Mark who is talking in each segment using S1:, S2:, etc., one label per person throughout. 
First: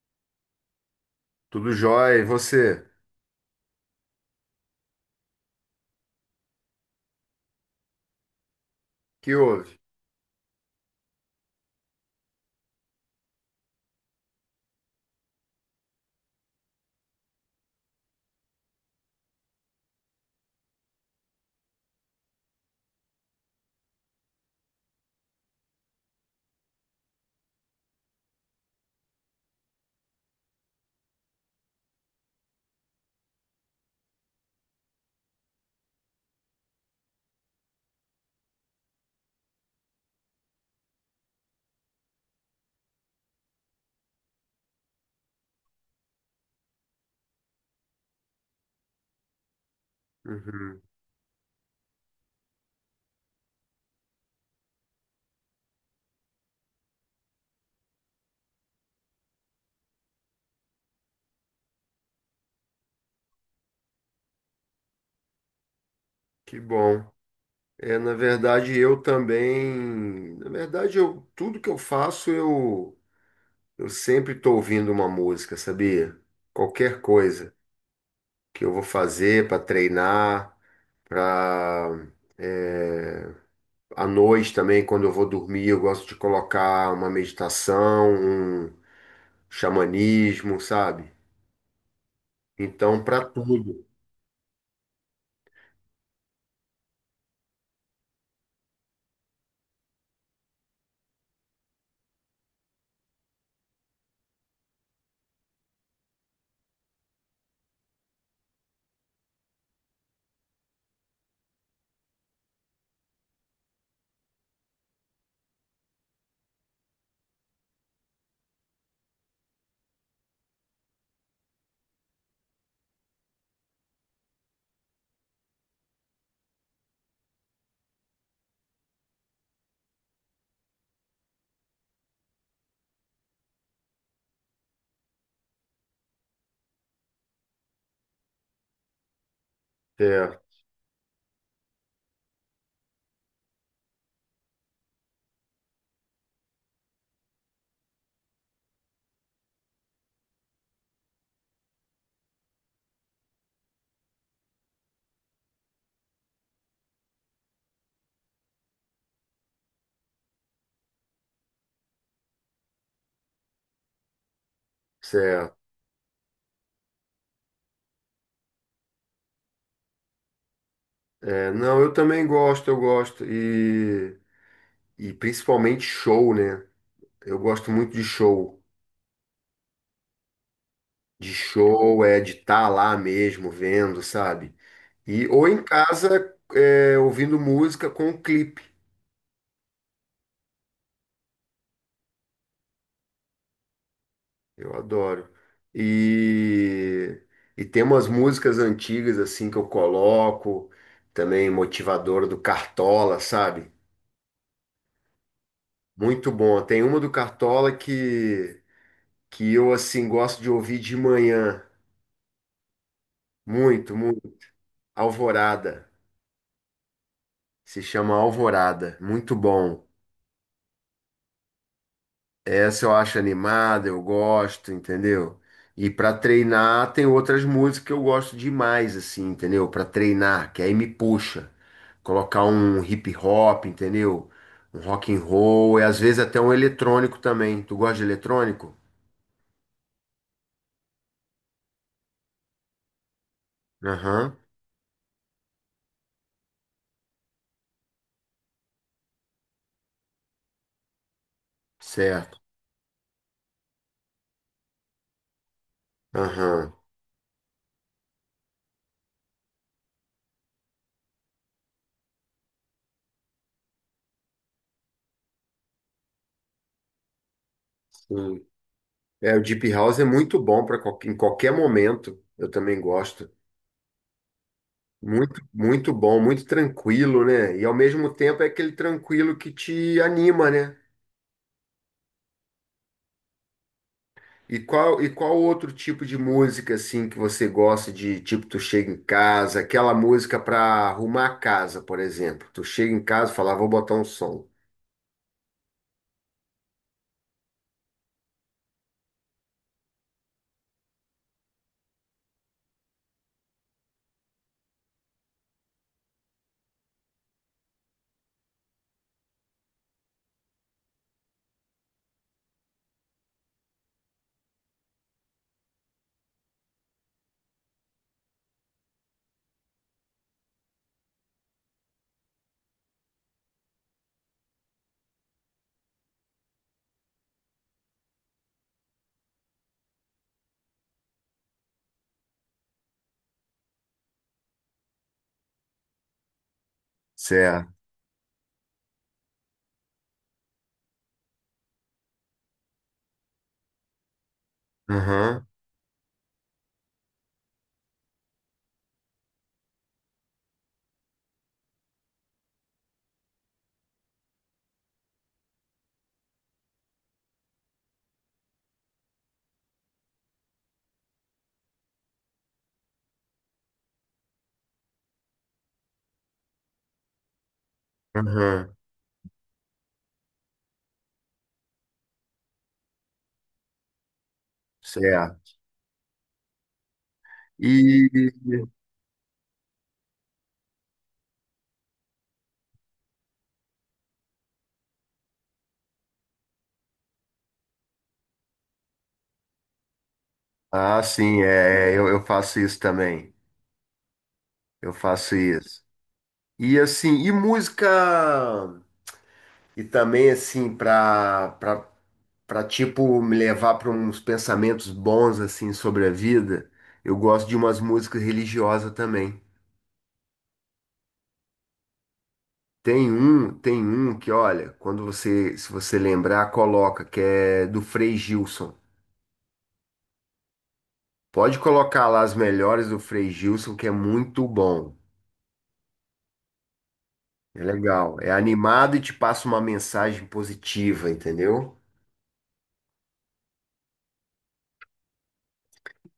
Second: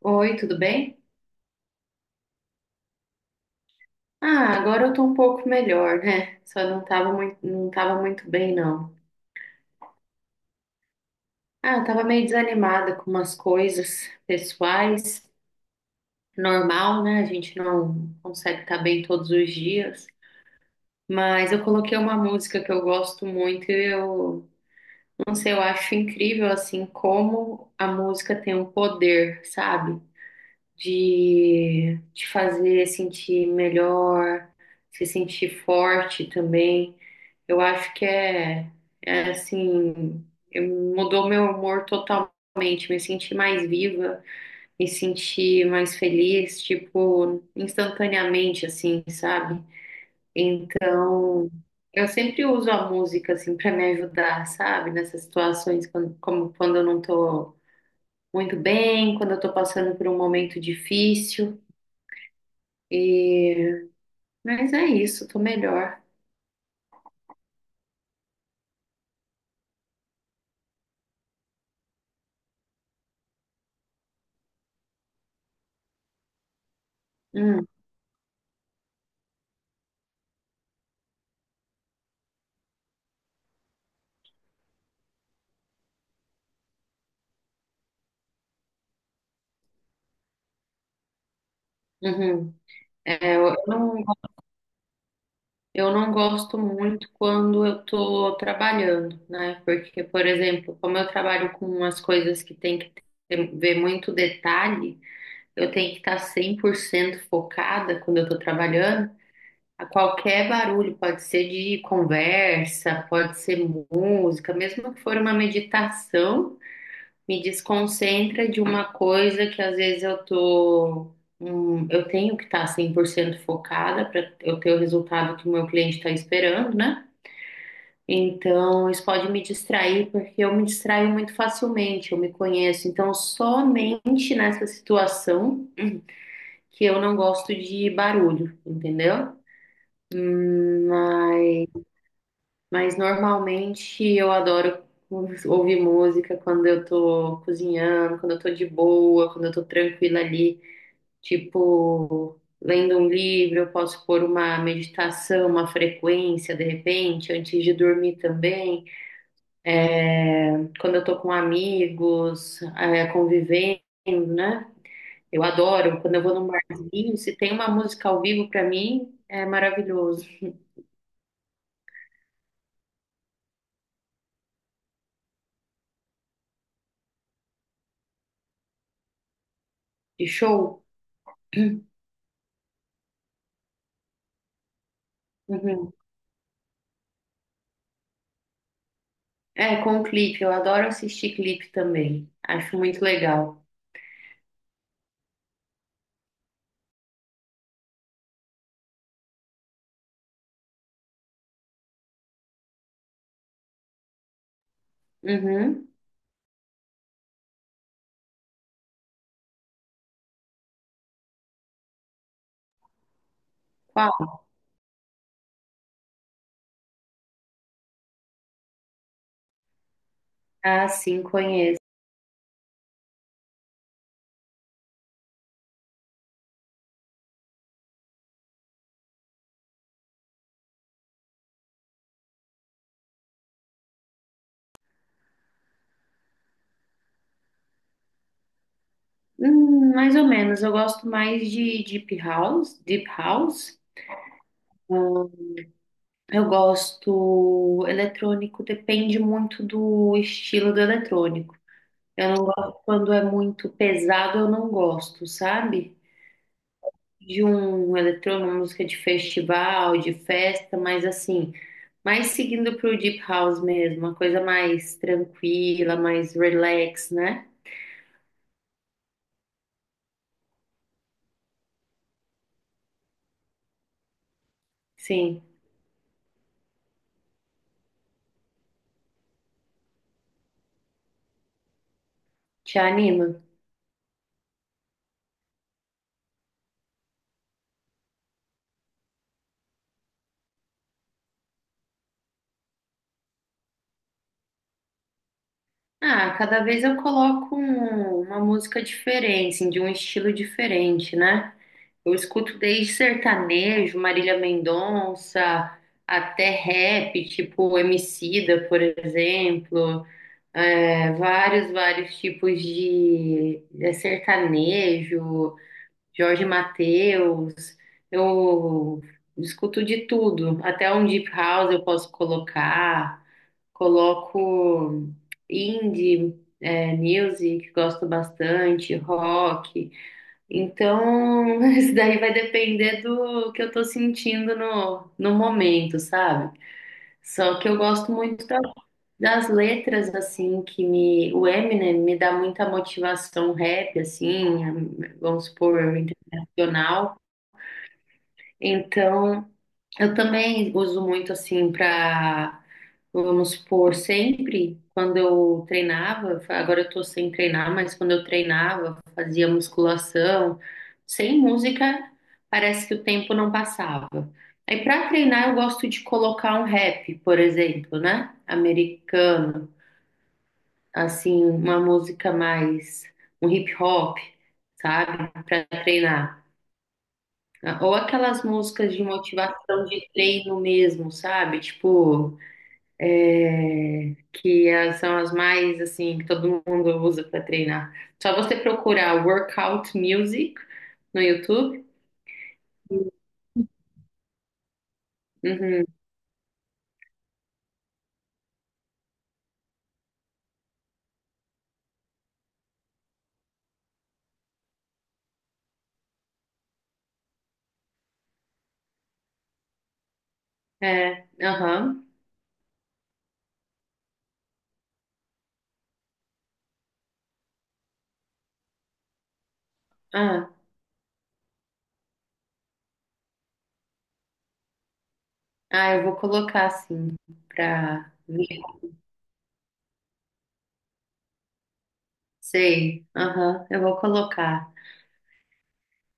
S1: Oi, tudo bem?
S2: Tudo jóia. E você?
S1: Ah, agora eu tô um pouco melhor, né? Só não tava muito bem, não.
S2: Que houve?
S1: Ah, eu tava meio desanimada com umas coisas pessoais, normal, né? A gente não consegue estar bem todos os dias. Mas eu coloquei uma música que eu gosto muito e eu, não sei, eu acho incrível, assim, como a música tem um poder, sabe? De te fazer sentir melhor, se sentir forte também. Eu acho que é assim, eu- mudou meu humor totalmente. Me senti mais viva, me senti mais feliz, tipo, instantaneamente, assim, sabe?
S2: Uhum.
S1: Então, eu sempre uso a música, assim, para me ajudar, sabe? Nessas situações, como quando eu não tô muito bem, quando eu tô passando por um momento difícil. E... Mas é isso, tô melhor.
S2: Que bom. É, na verdade, eu também. Na verdade, tudo que eu faço, eu sempre estou ouvindo uma música, sabia? Qualquer coisa
S1: Hum,
S2: que eu vou fazer para treinar, para. É, à noite também, quando eu vou dormir, eu gosto de colocar uma meditação, um xamanismo, sabe?
S1: uhum.
S2: Então, para
S1: É, eu
S2: tudo.
S1: não. Eu não gosto muito quando eu estou trabalhando, né? Porque, por exemplo, como eu trabalho com umas coisas que tem que ver muito detalhe, eu tenho que estar 100% focada quando eu estou trabalhando. A qualquer barulho, pode ser de conversa, pode ser música, mesmo que for uma meditação me desconcentra de uma coisa que às vezes eu tenho que estar 100% focada para eu ter o resultado que o meu cliente está esperando, né? Então, isso pode me distrair, porque eu me distraio muito facilmente, eu me conheço. Então, somente nessa situação que eu não gosto de barulho, entendeu?
S2: Certo,
S1: Hum, Mas Mas normalmente eu adoro ouvir música quando eu tô cozinhando, quando eu tô de boa, quando eu tô tranquila ali, tipo, lendo um livro, eu posso pôr uma meditação, uma frequência de repente, antes de dormir também. É, quando eu tô com amigos, é, convivendo, né? Eu
S2: certo.
S1: adoro. Quando eu vou num barzinho, se tem uma música ao vivo pra mim, é maravilhoso.
S2: É, não, eu também gosto. E principalmente show, né? Eu gosto muito de show.
S1: De show?
S2: De show, é de estar lá mesmo, vendo, sabe? E, ou em
S1: Uhum.
S2: casa, é, ouvindo música com o clipe.
S1: É, com clipe. Eu adoro assistir clipe também. Acho muito legal.
S2: Eu adoro. E, e tem umas músicas antigas, assim, que eu coloco. Também motivadora do Cartola, sabe?
S1: Uhum.
S2: Muito bom. Tem uma do Cartola que eu, assim, gosto de ouvir de manhã. Muito,
S1: Qual?
S2: muito. Alvorada. Se chama Alvorada. Muito bom.
S1: Ah, sim, conheço.
S2: Essa eu acho animada, eu gosto, entendeu? E para treinar tem outras músicas que eu gosto demais, assim, entendeu? Para treinar, que aí me puxa. Colocar um hip hop, entendeu? Um rock and roll e às vezes até um eletrônico também. Tu gosta de eletrônico?
S1: Mais ou menos. Eu gosto mais de Deep House. Deep House.
S2: Aham,
S1: Hum, Eu gosto eletrônico, depende muito do estilo do eletrônico. Eu
S2: certo.
S1: não gosto quando é muito pesado, eu não gosto, sabe?
S2: Aham,
S1: De um eletrônico, uma música de festival, de festa, mas assim. Mais seguindo pro Deep House mesmo, uma coisa mais tranquila, mais relax, né?
S2: sim. É, o Deep House é muito bom para em qualquer momento. Eu também gosto. Muito,
S1: Sim,
S2: muito bom, muito tranquilo, né? E ao mesmo tempo é aquele tranquilo que te anima, né?
S1: te anima.
S2: E qual outro tipo de música assim que você gosta de, tipo, tu chega em casa, aquela música para arrumar a casa, por exemplo. Tu chega em casa e fala, "Ah, vou botar um som."
S1: Ah, cada vez eu coloco uma música diferente, assim, de um estilo diferente, né? Eu escuto desde sertanejo, Marília Mendonça, até rap, tipo Emicida, por exemplo, vários, vários tipos de sertanejo. Jorge Mateus, eu escuto de tudo, até um deep house eu posso colocar, coloco indie, music, gosto bastante, rock. Então, isso daí vai depender do que eu tô sentindo no momento, sabe? Só que
S2: Certo.
S1: eu gosto muito das letras, assim, O Eminem me dá muita motivação rap, assim, vamos
S2: Aham.
S1: supor, internacional. Então, eu também uso muito assim para, vamos supor, sempre quando eu treinava, agora eu tô sem treinar, mas quando eu treinava, fazia musculação, sem música, parece que o tempo não passava. Aí para treinar eu gosto de colocar um rap, por exemplo, né?
S2: Aham.
S1: Americano, assim, uma música mais um hip hop, sabe?
S2: Certo.
S1: Para treinar. Ah, ou
S2: E
S1: aquelas músicas de motivação de treino mesmo, sabe? Tipo, que elas são as mais assim que todo mundo usa para treinar. Só você procurar workout music no
S2: sim,
S1: YouTube.
S2: é, eu faço isso também. Eu faço isso.
S1: Uhum.
S2: E assim, e música e também assim para pra tipo me levar pra uns pensamentos bons assim sobre a vida, eu gosto de umas músicas religiosas também.
S1: É, aham.
S2: Tem um que, olha, quando você, se você lembrar, coloca, que é do Frei Gilson.
S1: Ah,
S2: Pode colocar lá as melhores do Frei Gilson, que é muito bom.
S1: ah, eu vou colocar assim
S2: É
S1: pra
S2: legal, é
S1: ver.
S2: animado e te passa uma mensagem positiva, entendeu?
S1: Sei. Aham, eu vou colocar.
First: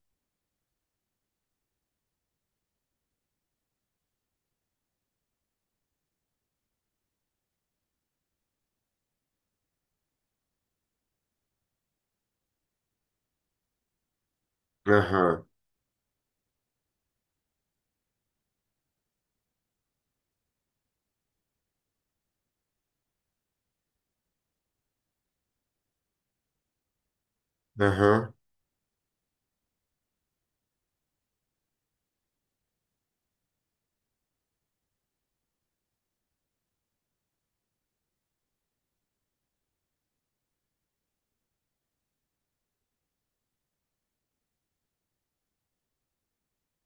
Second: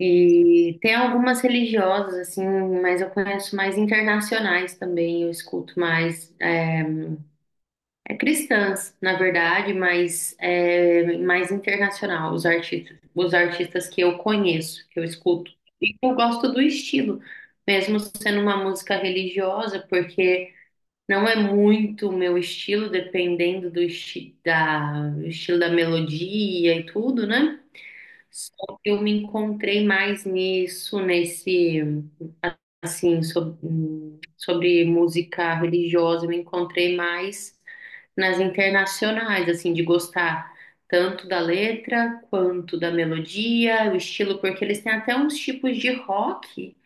S1: E tem algumas religiosas assim, mas eu conheço mais internacionais também, eu escuto mais. É cristãs, na verdade, mas é mais internacional, os artistas que eu conheço, que eu
S2: Aham,
S1: escuto. E eu gosto do estilo, mesmo sendo uma música religiosa, porque não é muito o meu estilo, dependendo do do estilo da melodia e tudo, né?
S2: aham,
S1: Só que eu me encontrei mais nisso, nesse assim, sobre, música religiosa, eu me encontrei mais nas internacionais, assim, de gostar tanto da letra quanto da melodia, o estilo, porque eles têm até uns tipos de rock,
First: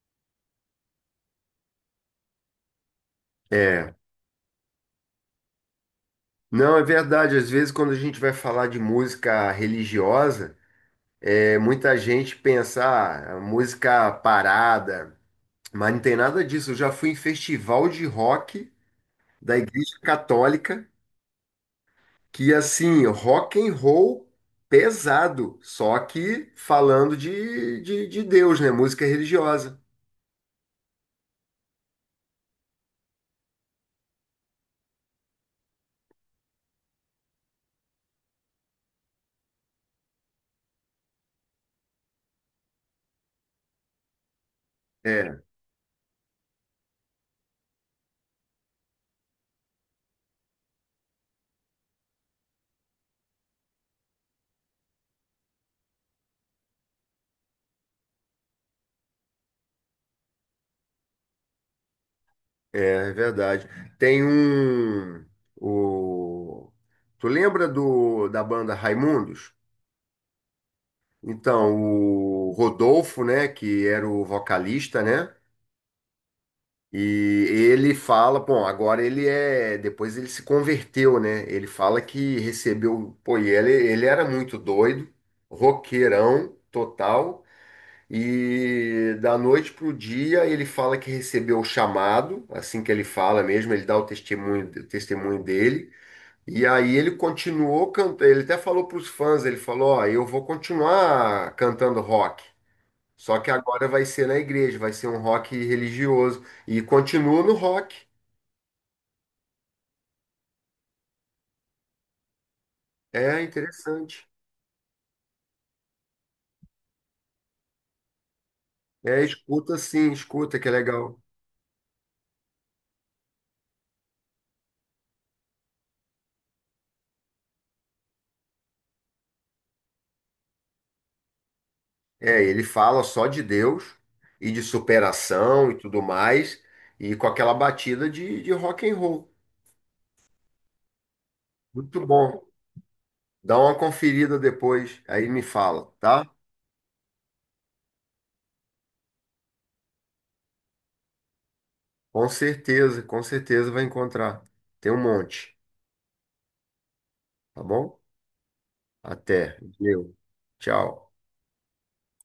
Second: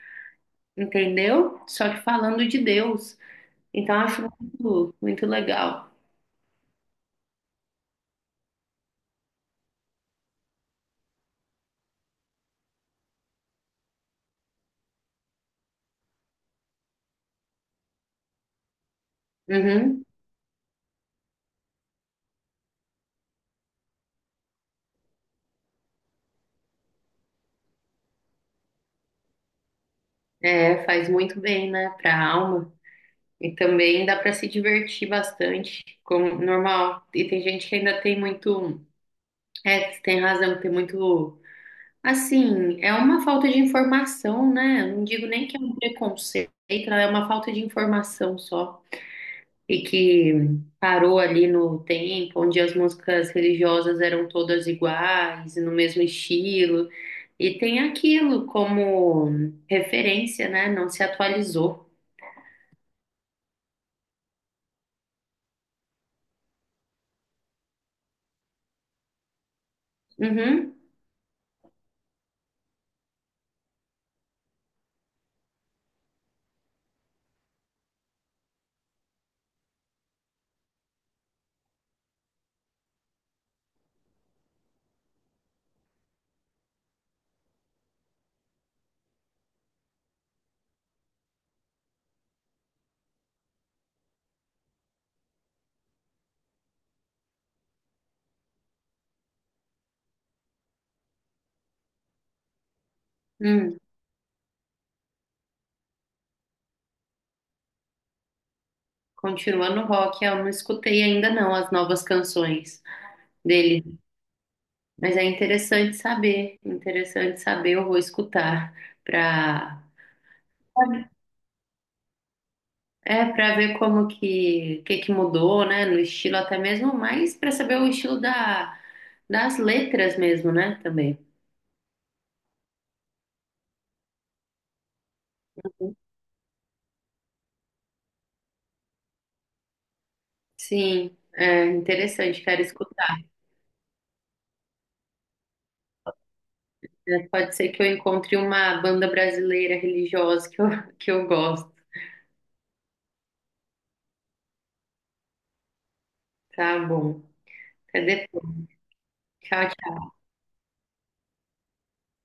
S1: entendeu? Só que falando de Deus.
S2: é.
S1: Então, eu acho muito, muito legal.
S2: Não, é verdade, às vezes quando a gente vai falar de música religiosa, é muita gente pensar ah, música parada, mas não tem nada disso. Eu já fui em festival de rock da Igreja
S1: Uhum.
S2: Católica, que assim, rock and roll pesado, só que falando de Deus, né? Música religiosa.
S1: É, faz muito bem, né, para a alma. E também dá para se divertir bastante, como normal. E tem gente que ainda tem muito, tem razão, tem muito. Assim, é uma falta de informação, né? Eu não digo
S2: É,
S1: nem que é um preconceito, é uma falta de informação só. E que parou ali no tempo, onde as músicas religiosas eram todas iguais, no mesmo estilo. E tem aquilo como referência, né? Não se atualizou.
S2: é é verdade. Tem um. O, tu lembra da banda Raimundos?
S1: Uhum.
S2: Então, o Rodolfo, né, que era o vocalista, né? E ele fala, bom, agora ele é, depois ele se converteu, né? Ele fala que recebeu, pô, ele era muito doido, roqueirão total, e da noite pro dia ele fala que recebeu o chamado, assim que ele fala mesmo, ele dá o testemunho dele, e aí ele continuou cantando, ele até falou pros fãs, ele falou, ó, eu vou continuar cantando rock. Só que
S1: Hum.
S2: agora vai ser na igreja, vai ser um rock religioso. E continua no rock.
S1: Continuando o rock, eu não escutei ainda não as novas canções
S2: É
S1: dele.
S2: interessante.
S1: Mas é interessante saber, eu vou escutar
S2: É, escuta
S1: para
S2: sim, escuta que é legal.
S1: para ver como que mudou, né, no estilo até mesmo, mas para saber o estilo da das letras mesmo, né, também.
S2: É, ele fala só de Deus e de superação e tudo mais, e com aquela batida de rock and roll.
S1: Sim, é
S2: Muito
S1: interessante,
S2: bom.
S1: quero escutar.
S2: Dá uma conferida depois, aí me fala, tá?
S1: É, pode ser que eu encontre uma banda brasileira religiosa que eu gosto.
S2: Com certeza vai encontrar. Tem um monte,
S1: Tá bom.
S2: tá bom?
S1: Até depois.
S2: Até.
S1: Tchau, tchau.
S2: Valeu. Tchau.